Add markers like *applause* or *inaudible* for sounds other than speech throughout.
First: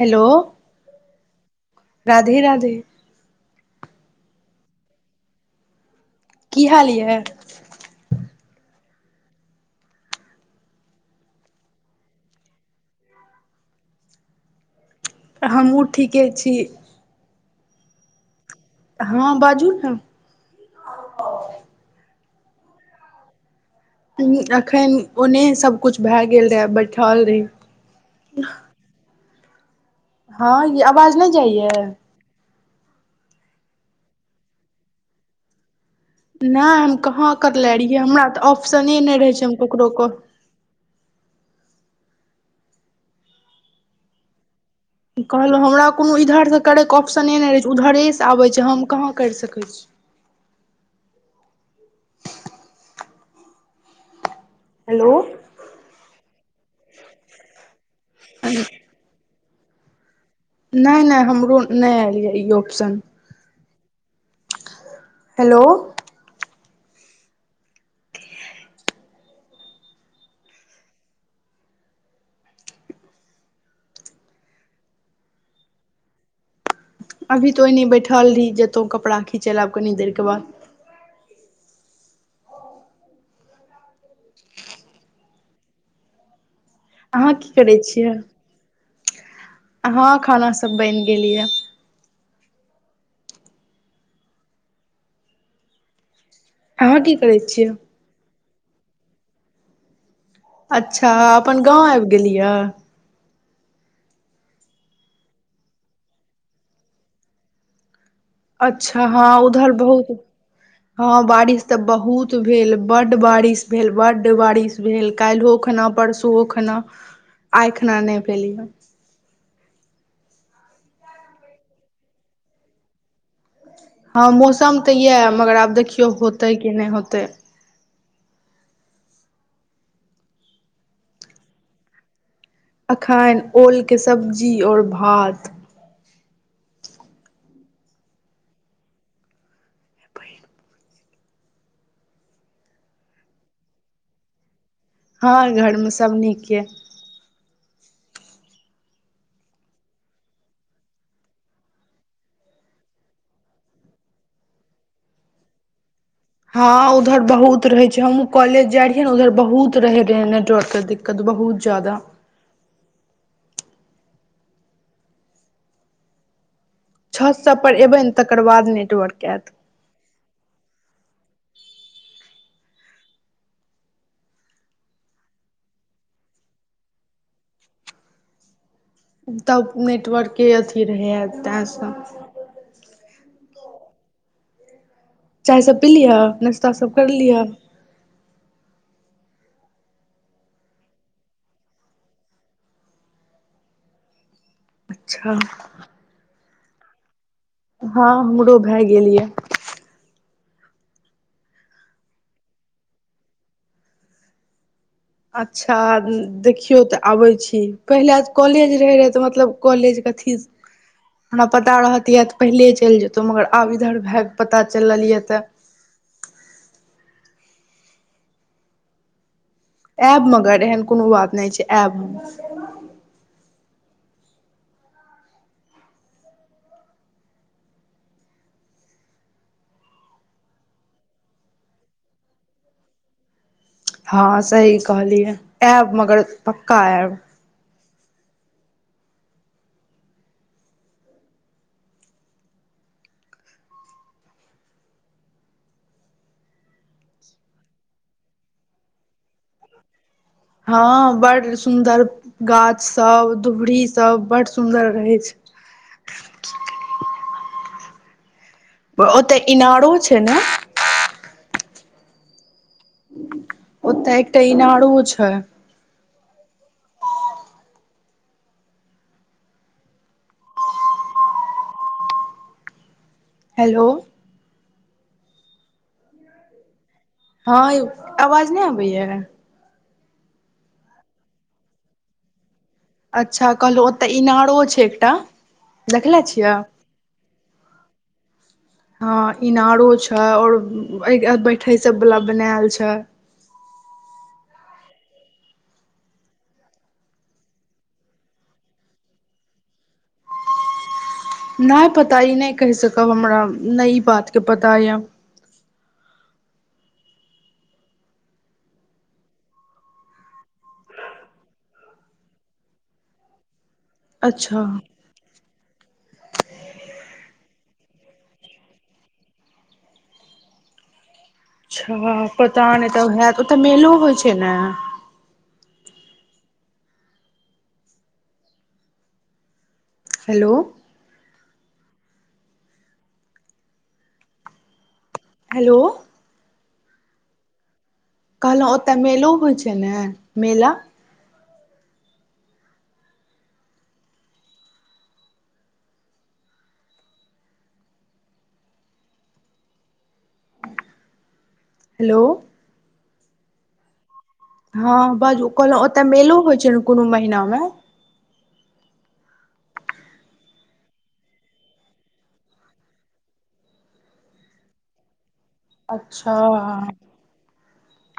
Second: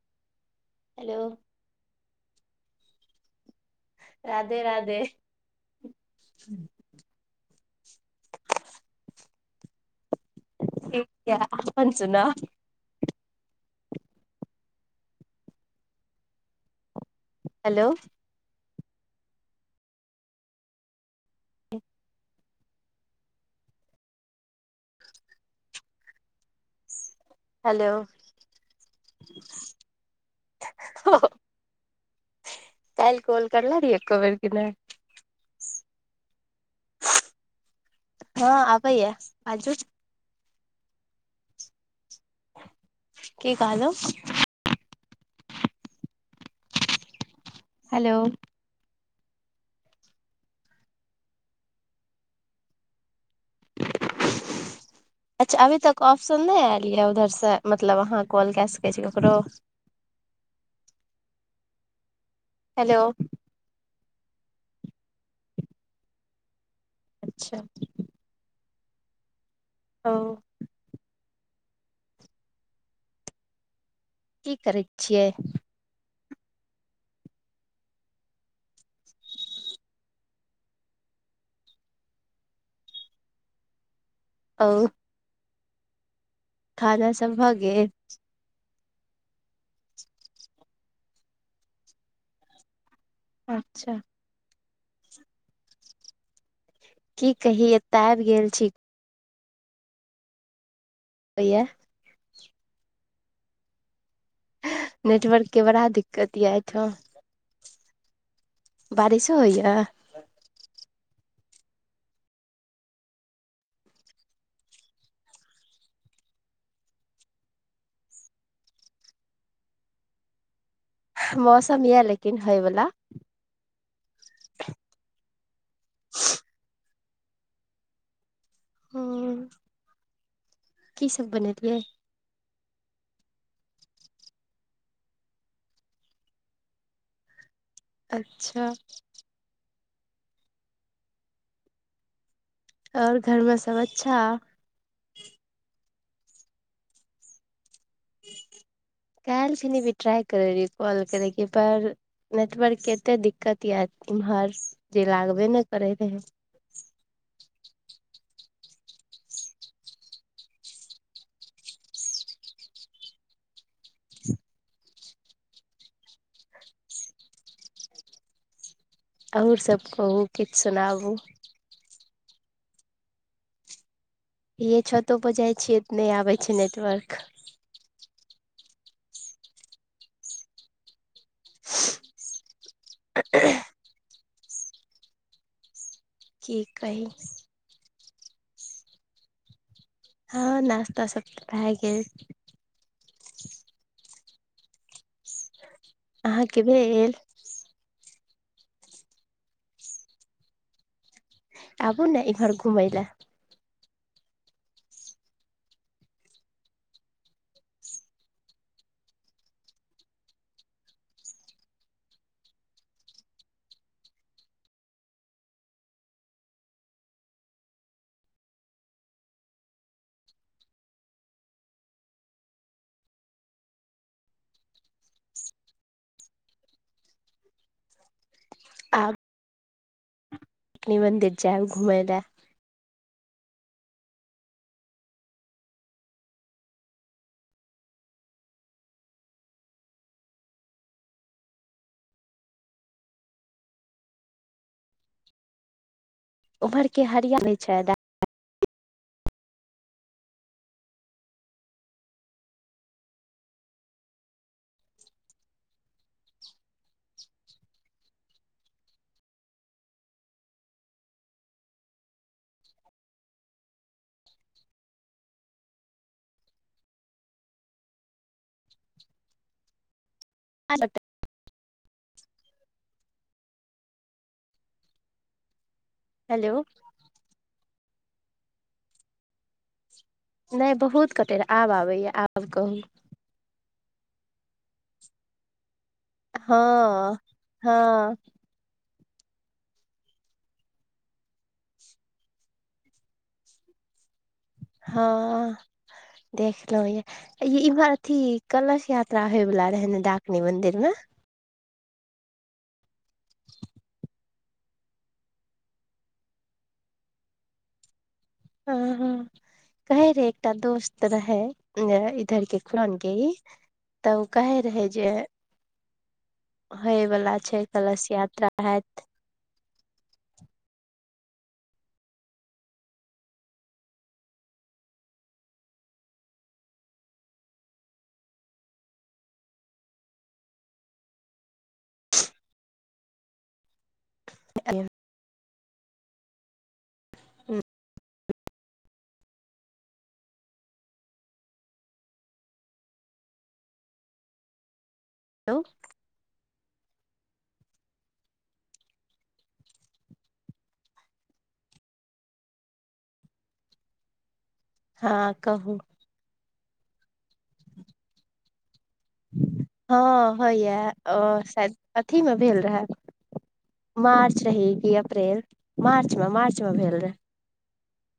Hello. Hello. Radhe Radhe. Radhe Radhe. की हाल यऽ? ठिक य अपन सुु ने। हमहूँ ठीके छी। हेलो। हँ बाजू ने। अखन ओने सब कुछ भए गेल रहे बैठल रहे। हेलो *unintelligible* हँ ई आवाज नहि जाइय। कालल कॉल करल री एको बेर क नहि। नहि हम कहाँ करले रहियै हमरा हँ तऽ ऑप्शने आबैया नहि रहै छै हम बाजू ककरो को। की कहलो? कहलहुँ हमरा कोनो इधरसँ करैके ऑप्शने नहि रहै छै हेलो उधरेसँ आबै छै हम कहाँ करि सकैत छी। हेलो अच्छा अभी तक ऑप्शन नहि आयल यऽ उऊधर से मतलब अहाँ कॉल कए सकै छी ककरो? नहि नहि हमरो नहि एल ये यो। हेलो हेलो अच्छा ओ की करै छियै? अभी तो ओहिने बैठल रही जेतहु कपड़ा खिचै लए आब कनी देरके बाद अं खाना अहाँ सब की भ करै गेल? ह खाना सब बनि गेलअ। अच्छा अहाँ की करै छियै कहीअ एतय आबि गेल छी। अच्छा अपन होइया गाँव आबि गेलिअ? नेटवर्क के बड़ा दिक्कतअ अहि ठाम। अच्छा ह बारिशो उधर होइया बहु *unintelligible* ह बारिश त बहुत भेल, बड बारिश भेल, बड बारिश भेल काइल्हो खना परसु। ओ खना आइ खना नहि भेलअ। मौसमअ लेकिन हइ बला। ह मौसम त यै मगर आब देखियौ होतै कि नहि होतै। ह की सब बनेलीयै? अखन ओलके सब्जी और भात। अच्छा। और घरमे सब अच्छा? ह घरमे सबनीके। काइल खने भी ट्राइ करै रहियेऽ काॅल करैके पर नेटवर्कके एत्तेक दिक्कतयै इम्हर जे लागबे ने करै रहै। ह ऊधर बहुत रहै छै, हमहु कॉलेज जाय रहियै ने उधर बहुत रहै दे नेटवर्क के दिक्कत। कद बहुत जादा। छत सब पर एबै ने तकर बाद नेट- अहुं सब कहु किछ सुनाबु। येऽछतो पर जाइ छियैत नय आबै छै नेटवर्क। तब नेटवर्के अथी रहैअ तैं सांत *unintelligible* चायसब पीलीअ की नाश्ता सब कही कैर लीअ। हं नाश्ता सब त भैऽ गेल। अच्छा। अहाके भेल? हं हमरो भैऽ गेल यैऽ। आबु न एम्हर घुमय लय। अच्छा द-देखियौ त आबै छी। पहिलेआ कॉलेज रहैरैहऽ त मतलब कॉलेज कथी? *unintelligible* हमरा पता रहतयै त पहिले चइल जैइतहुँ। मगर आब इधर भए क पता चललीयैऽ त ऐब मगर एहन कोनो वात नय छै ऐब हम। *inaudible* कनी मन्दिर जैऽब घुमय लैऽ। हं सही कहलियहे। ऐब मगर पक्का ऐऽब। उम्हर के हरिया नय छय डा- हं- बड़ सुंदर गाछ सब, दुभरी सब, बड्ड सुंदर रहै छय। ओ-तय इणारो छय ने? ओत एकटा इणारो छय। *inaudible* *inaudible* हेलो। हं यौ अवाज नै अबैयैऽ? नै बहुत कटे रहै, आब आबैए आब कहू? अच्छा कहलहुँ ओतऽ इणरो छै एकटा। देखले छि? हं-हं- हं इणारो छै और अय अयगबैठे सब वला बनैल छय। हं देखलहुँ यैऽ। यै इम्हर अथी- कलश यात्रा होयवला रहै नै डाकनी मंदिर में? न पता ई नै कहि सकब हमरा नै ई बातके पता यैऽ। हं-हं- कहै रहै एकटा दोस्त रहै नै इधर के खुरन के इ- तऽ ओ कहै अच्छा रहै जे होय वला छै। कलश यात्रा हैत। अच्छा, पता नै तब हैत? ओत मेलो होइ छै ने? हेलो। हेलो हुं। कहलौं ओत मेलो होइ छै नै मेला? हेलो। हेलो हाँ हँ बाजू, कहू कहलौं ओत मेलो होइ छै नै कुनो महीना में? हाँ होइया, ओ शायद अथीमे भेल रहा। मार्च रही कि अप्रैल? अच्छा मार्चमे-मार्चमे भेल रहै *inaudible*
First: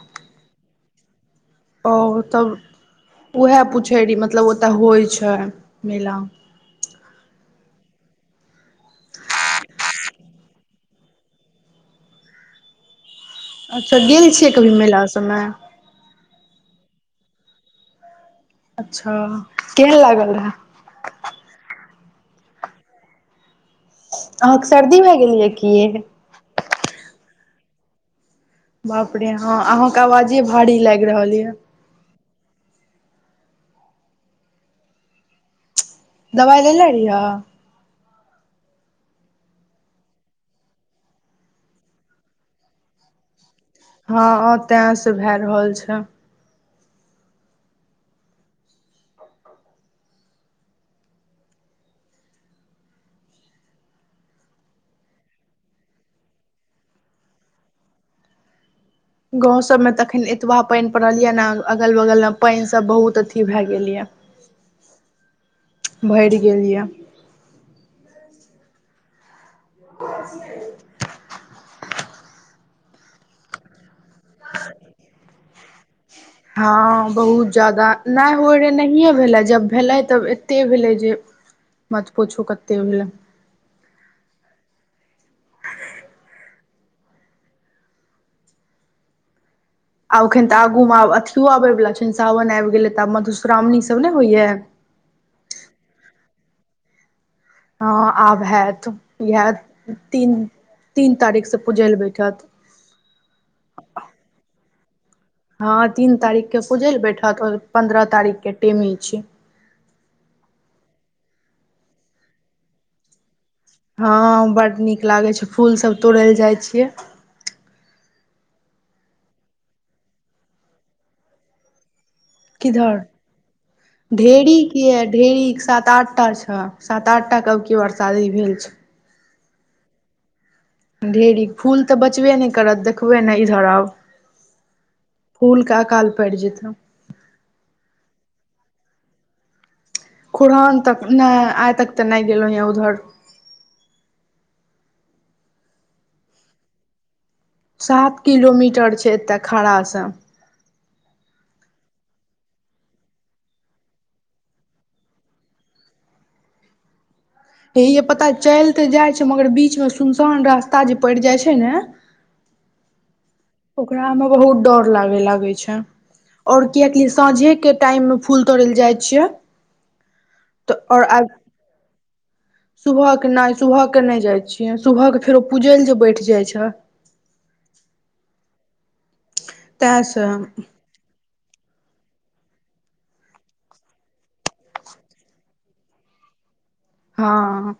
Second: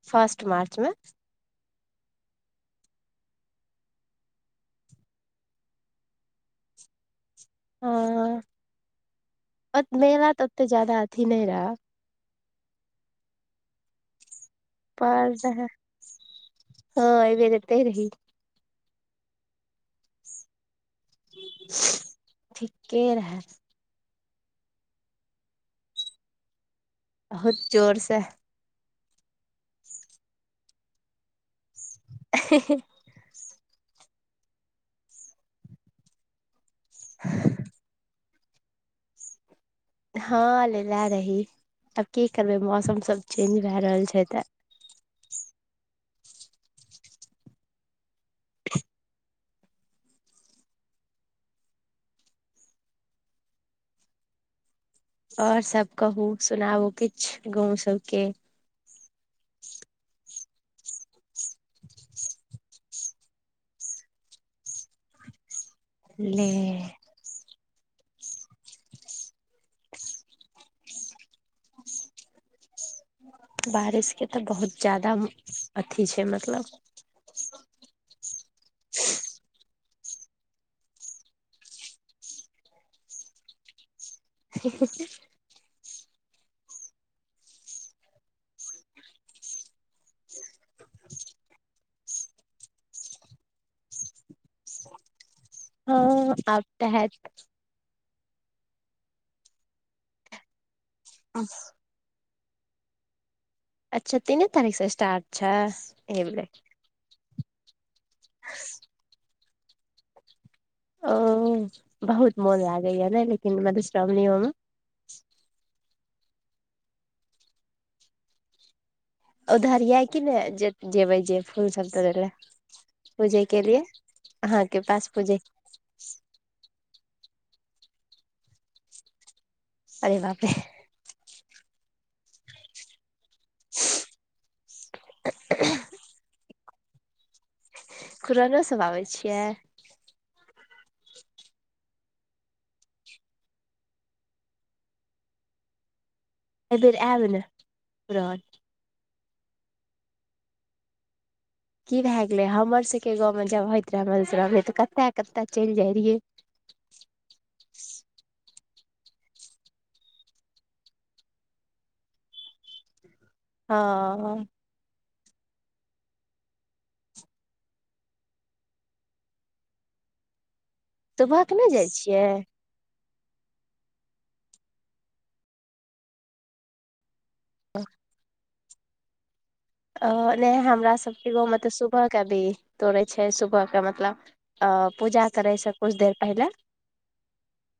फर्स्ट मार्चमे? ओ तब उहे पुछै रही मतलब ओत होइ छै मेला? हाँ अत मेला त ओते जादा अथी नै रह अच्छा गेल छियै? कभी मेला सभमे *unintelligible* *inaudible* हाँ अइ बेेर एतै रह अच्छा, केहन लागल रहै? *inaudible* ठीके रहै। अहाँके सर्दी भए गेल कि यै? बहुत जोर से। बाप रे हाँ, अहाँके आवाजे भारी लागि रहल य। अ हे है दबाइ लेले रहिअ? हाँ लेलै रही। *inaudible* अब की करबै मौसम सब चेंज भा रहल छै त? तस भा रहल छै। आओर सब कहु, सुनाउ किछ गाँंव सबके। गाँव सबमें त एखन एतबा पैन परल या न, अगल बगलमे पैन सब बहुत अथी भा गेल या‌। भरि ले गेल या। *unintelligible* बारिश के त बहुत जादा अथी छै मत हाँ बहुत जादा, नै होइ रहै नहिए भेलै जब भेलै त एते भेलै जे मत पुछु कते भेलै। ही ही ह आब ओखन त आगुमे आब अथियो आबै बला छनि सावन आबि गेलै त आब मधुश्रावणी सभ नै होइया? ह हँ आब त हैत। हँ आब हैत। इएह तीन, तीन तारीख सं पुजै ले बैठत। अच्छा तीने तारीख सं स्टार्ट छै? *unintelligible* पुजै ले बैठत आओर पन्द्रह तारीख के टेमी छी। ओ बहुत मोन लागैया ने लेकिन मधुश हँ बड नीक लागै छै। फूल सब तोरै ले जाइ छियै। उधर यै कि नै? जे जेबै जे फूल सब तोरै ले? किधर, पूजे के लिए *inaudible* ढेरी के अहाँके या पास पूजे ढेरी एक साथ आठ अच्छा, सात आठ टा कब के बरसादी भेल छौ। अरे बाप रे। ढेरी, फूल तऽ बचबे नहि करत देखबे ने इधर आउ फूलके अकाल करि जैत है। खुरहाने से आबै छियै? खुरहान तक नहि आइ तक तऽ नहि गेलहुँ ये उधर। एहि बेेर आयब ने। सात कुरान किलोमीटर छै एतय सं खड़ासन। की भए गेले हमर सबके गाँव में जब होइत रहे मधुश्रावणी तऽ कते कते चलि जाय रहियै। हेे यै पता चल तऽ जाइ छै मगर बीचमे सुनसान रास्ता जे पड़ि जाइ छै ने ओकरा मे हँ बहुत डर लागे लागै छै। और कियाकि साँझेके टाइममे फूल तोड़य लेल जाइ छियै *inaudible* तऽ और आ सुबह के नहि जाइ छियै *inaudible* सुबहके नहि, सुबहके नहि जाइ छियै। सुबहके फेरो पूजय लए जे बैठ जाइत छै। ह *unintelligible* ओ तैसँ नै हमरा सबके गाँव मे तऽ सुबह के भी तोड़ै छै। सुबह के मतलब ओ पूजा करै से किछु देर पहिले हं।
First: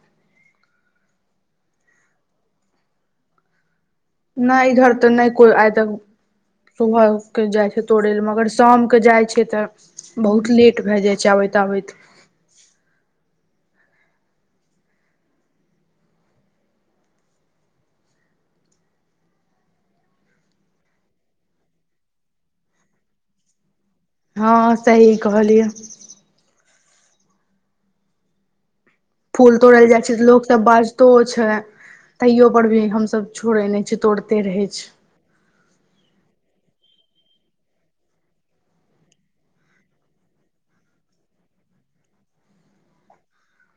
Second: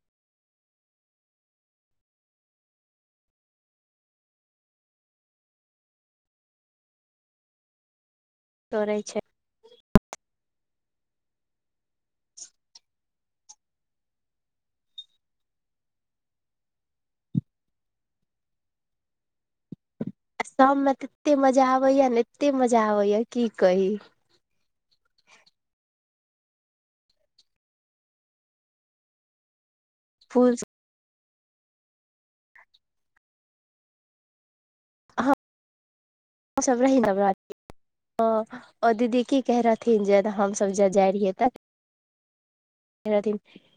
नहि इधर त नहि कोई आइ तक सुबह उठि के जाय छै तोड़ै ले मगर शामके जाइ छै तऽ बहुत लेट भए जाइ छै आबैत आबैत। आ शाममे त एतेक मजा आबैया ने एतेक मजा आबैए की कही। हँ सही कहलियै। फूल तोड़ै ले जाइ छै त लोक फूल सब बाज तो छै तैयो पर भी हमसभ छोड़ै नहि छी, तोड़ते रहे छै। ह *unintelligible* सब रही नवरात्र हं ओ दीदी की कहै रहथिन जे हमसभ जे जाइ रहियै तऽ? मेरा दिन *unintelligible*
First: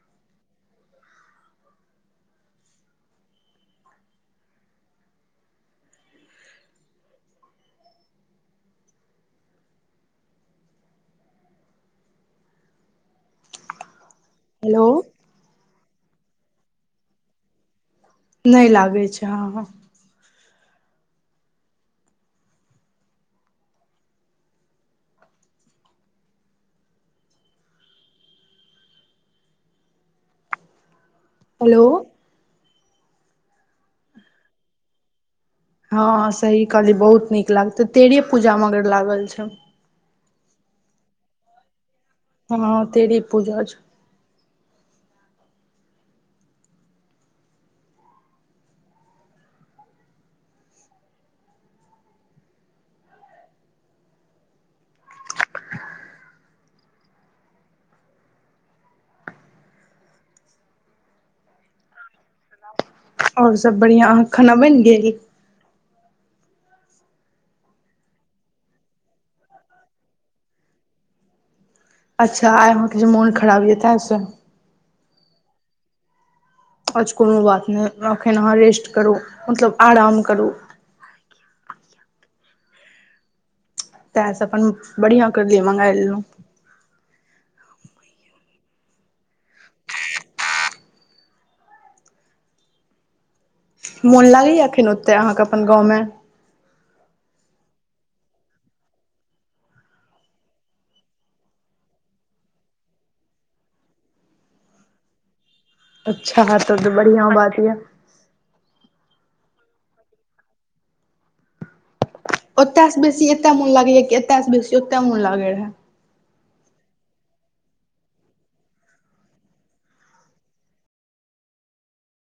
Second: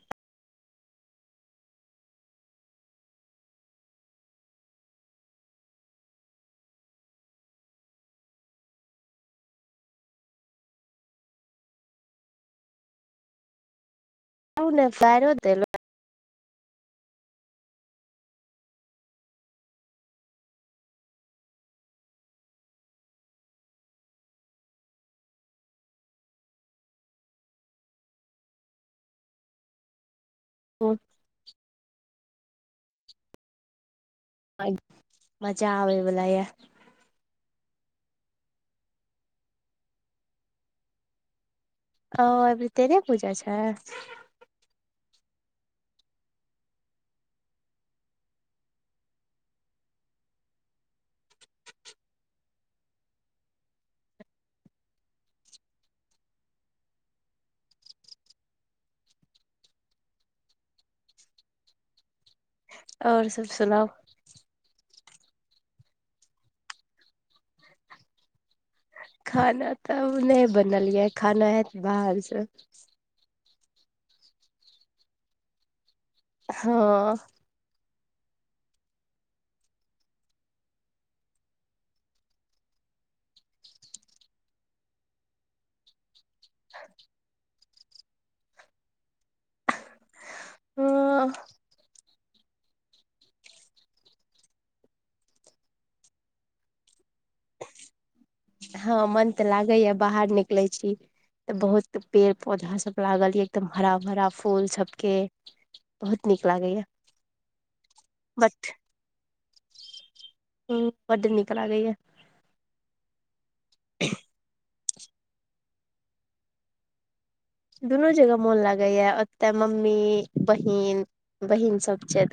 आ ने हेलो बरो देल *unintelligible* नै लागै छै हँ ह *unintelligible* हेलो। आइं *unintelligible* हँ सही कहलियै बहुत नीक लागते, तेरे पूजा मगर लागल छौं। ओ अबरि तेरेह पूजा छै। सब और सभ सुनाउ बढ़िआँ, अहाँके खाना बनि गेल? खाना तऽ नहि बनलियै। खाना बाहर से अच्छा आइ अहाँके जे मोन खराब ये तैहिसँ हँ आच्छ कोनो बात नै, एखन अहाँ रेस्ट करू मतलब आराम करू। तैहिसँ अपन बढ़िआँ करलियै मँगाए लेलहुँ। हँ। मोन लागैए एखन ओते अहाँके अपन गाँवमे। हँ मन तऽ लागैए, बाहर निकलैत छी। तऽ बहुत पेड़ पौधा सब लागल ये एकदम हरा भरा फूल सब के। बहुत नीक अच्छा तब लागैये, तऽ बढ़िआँ बात यऽ बट *inaudible* हुं बड नीक लागैया। ओत स बेसी एत मोन लागैया कि एत सं बेसी ओत मोन लागै रहा? दुनू जगह मोन लागैया। ओत मम्मी, बहिन, बहिन सब छै त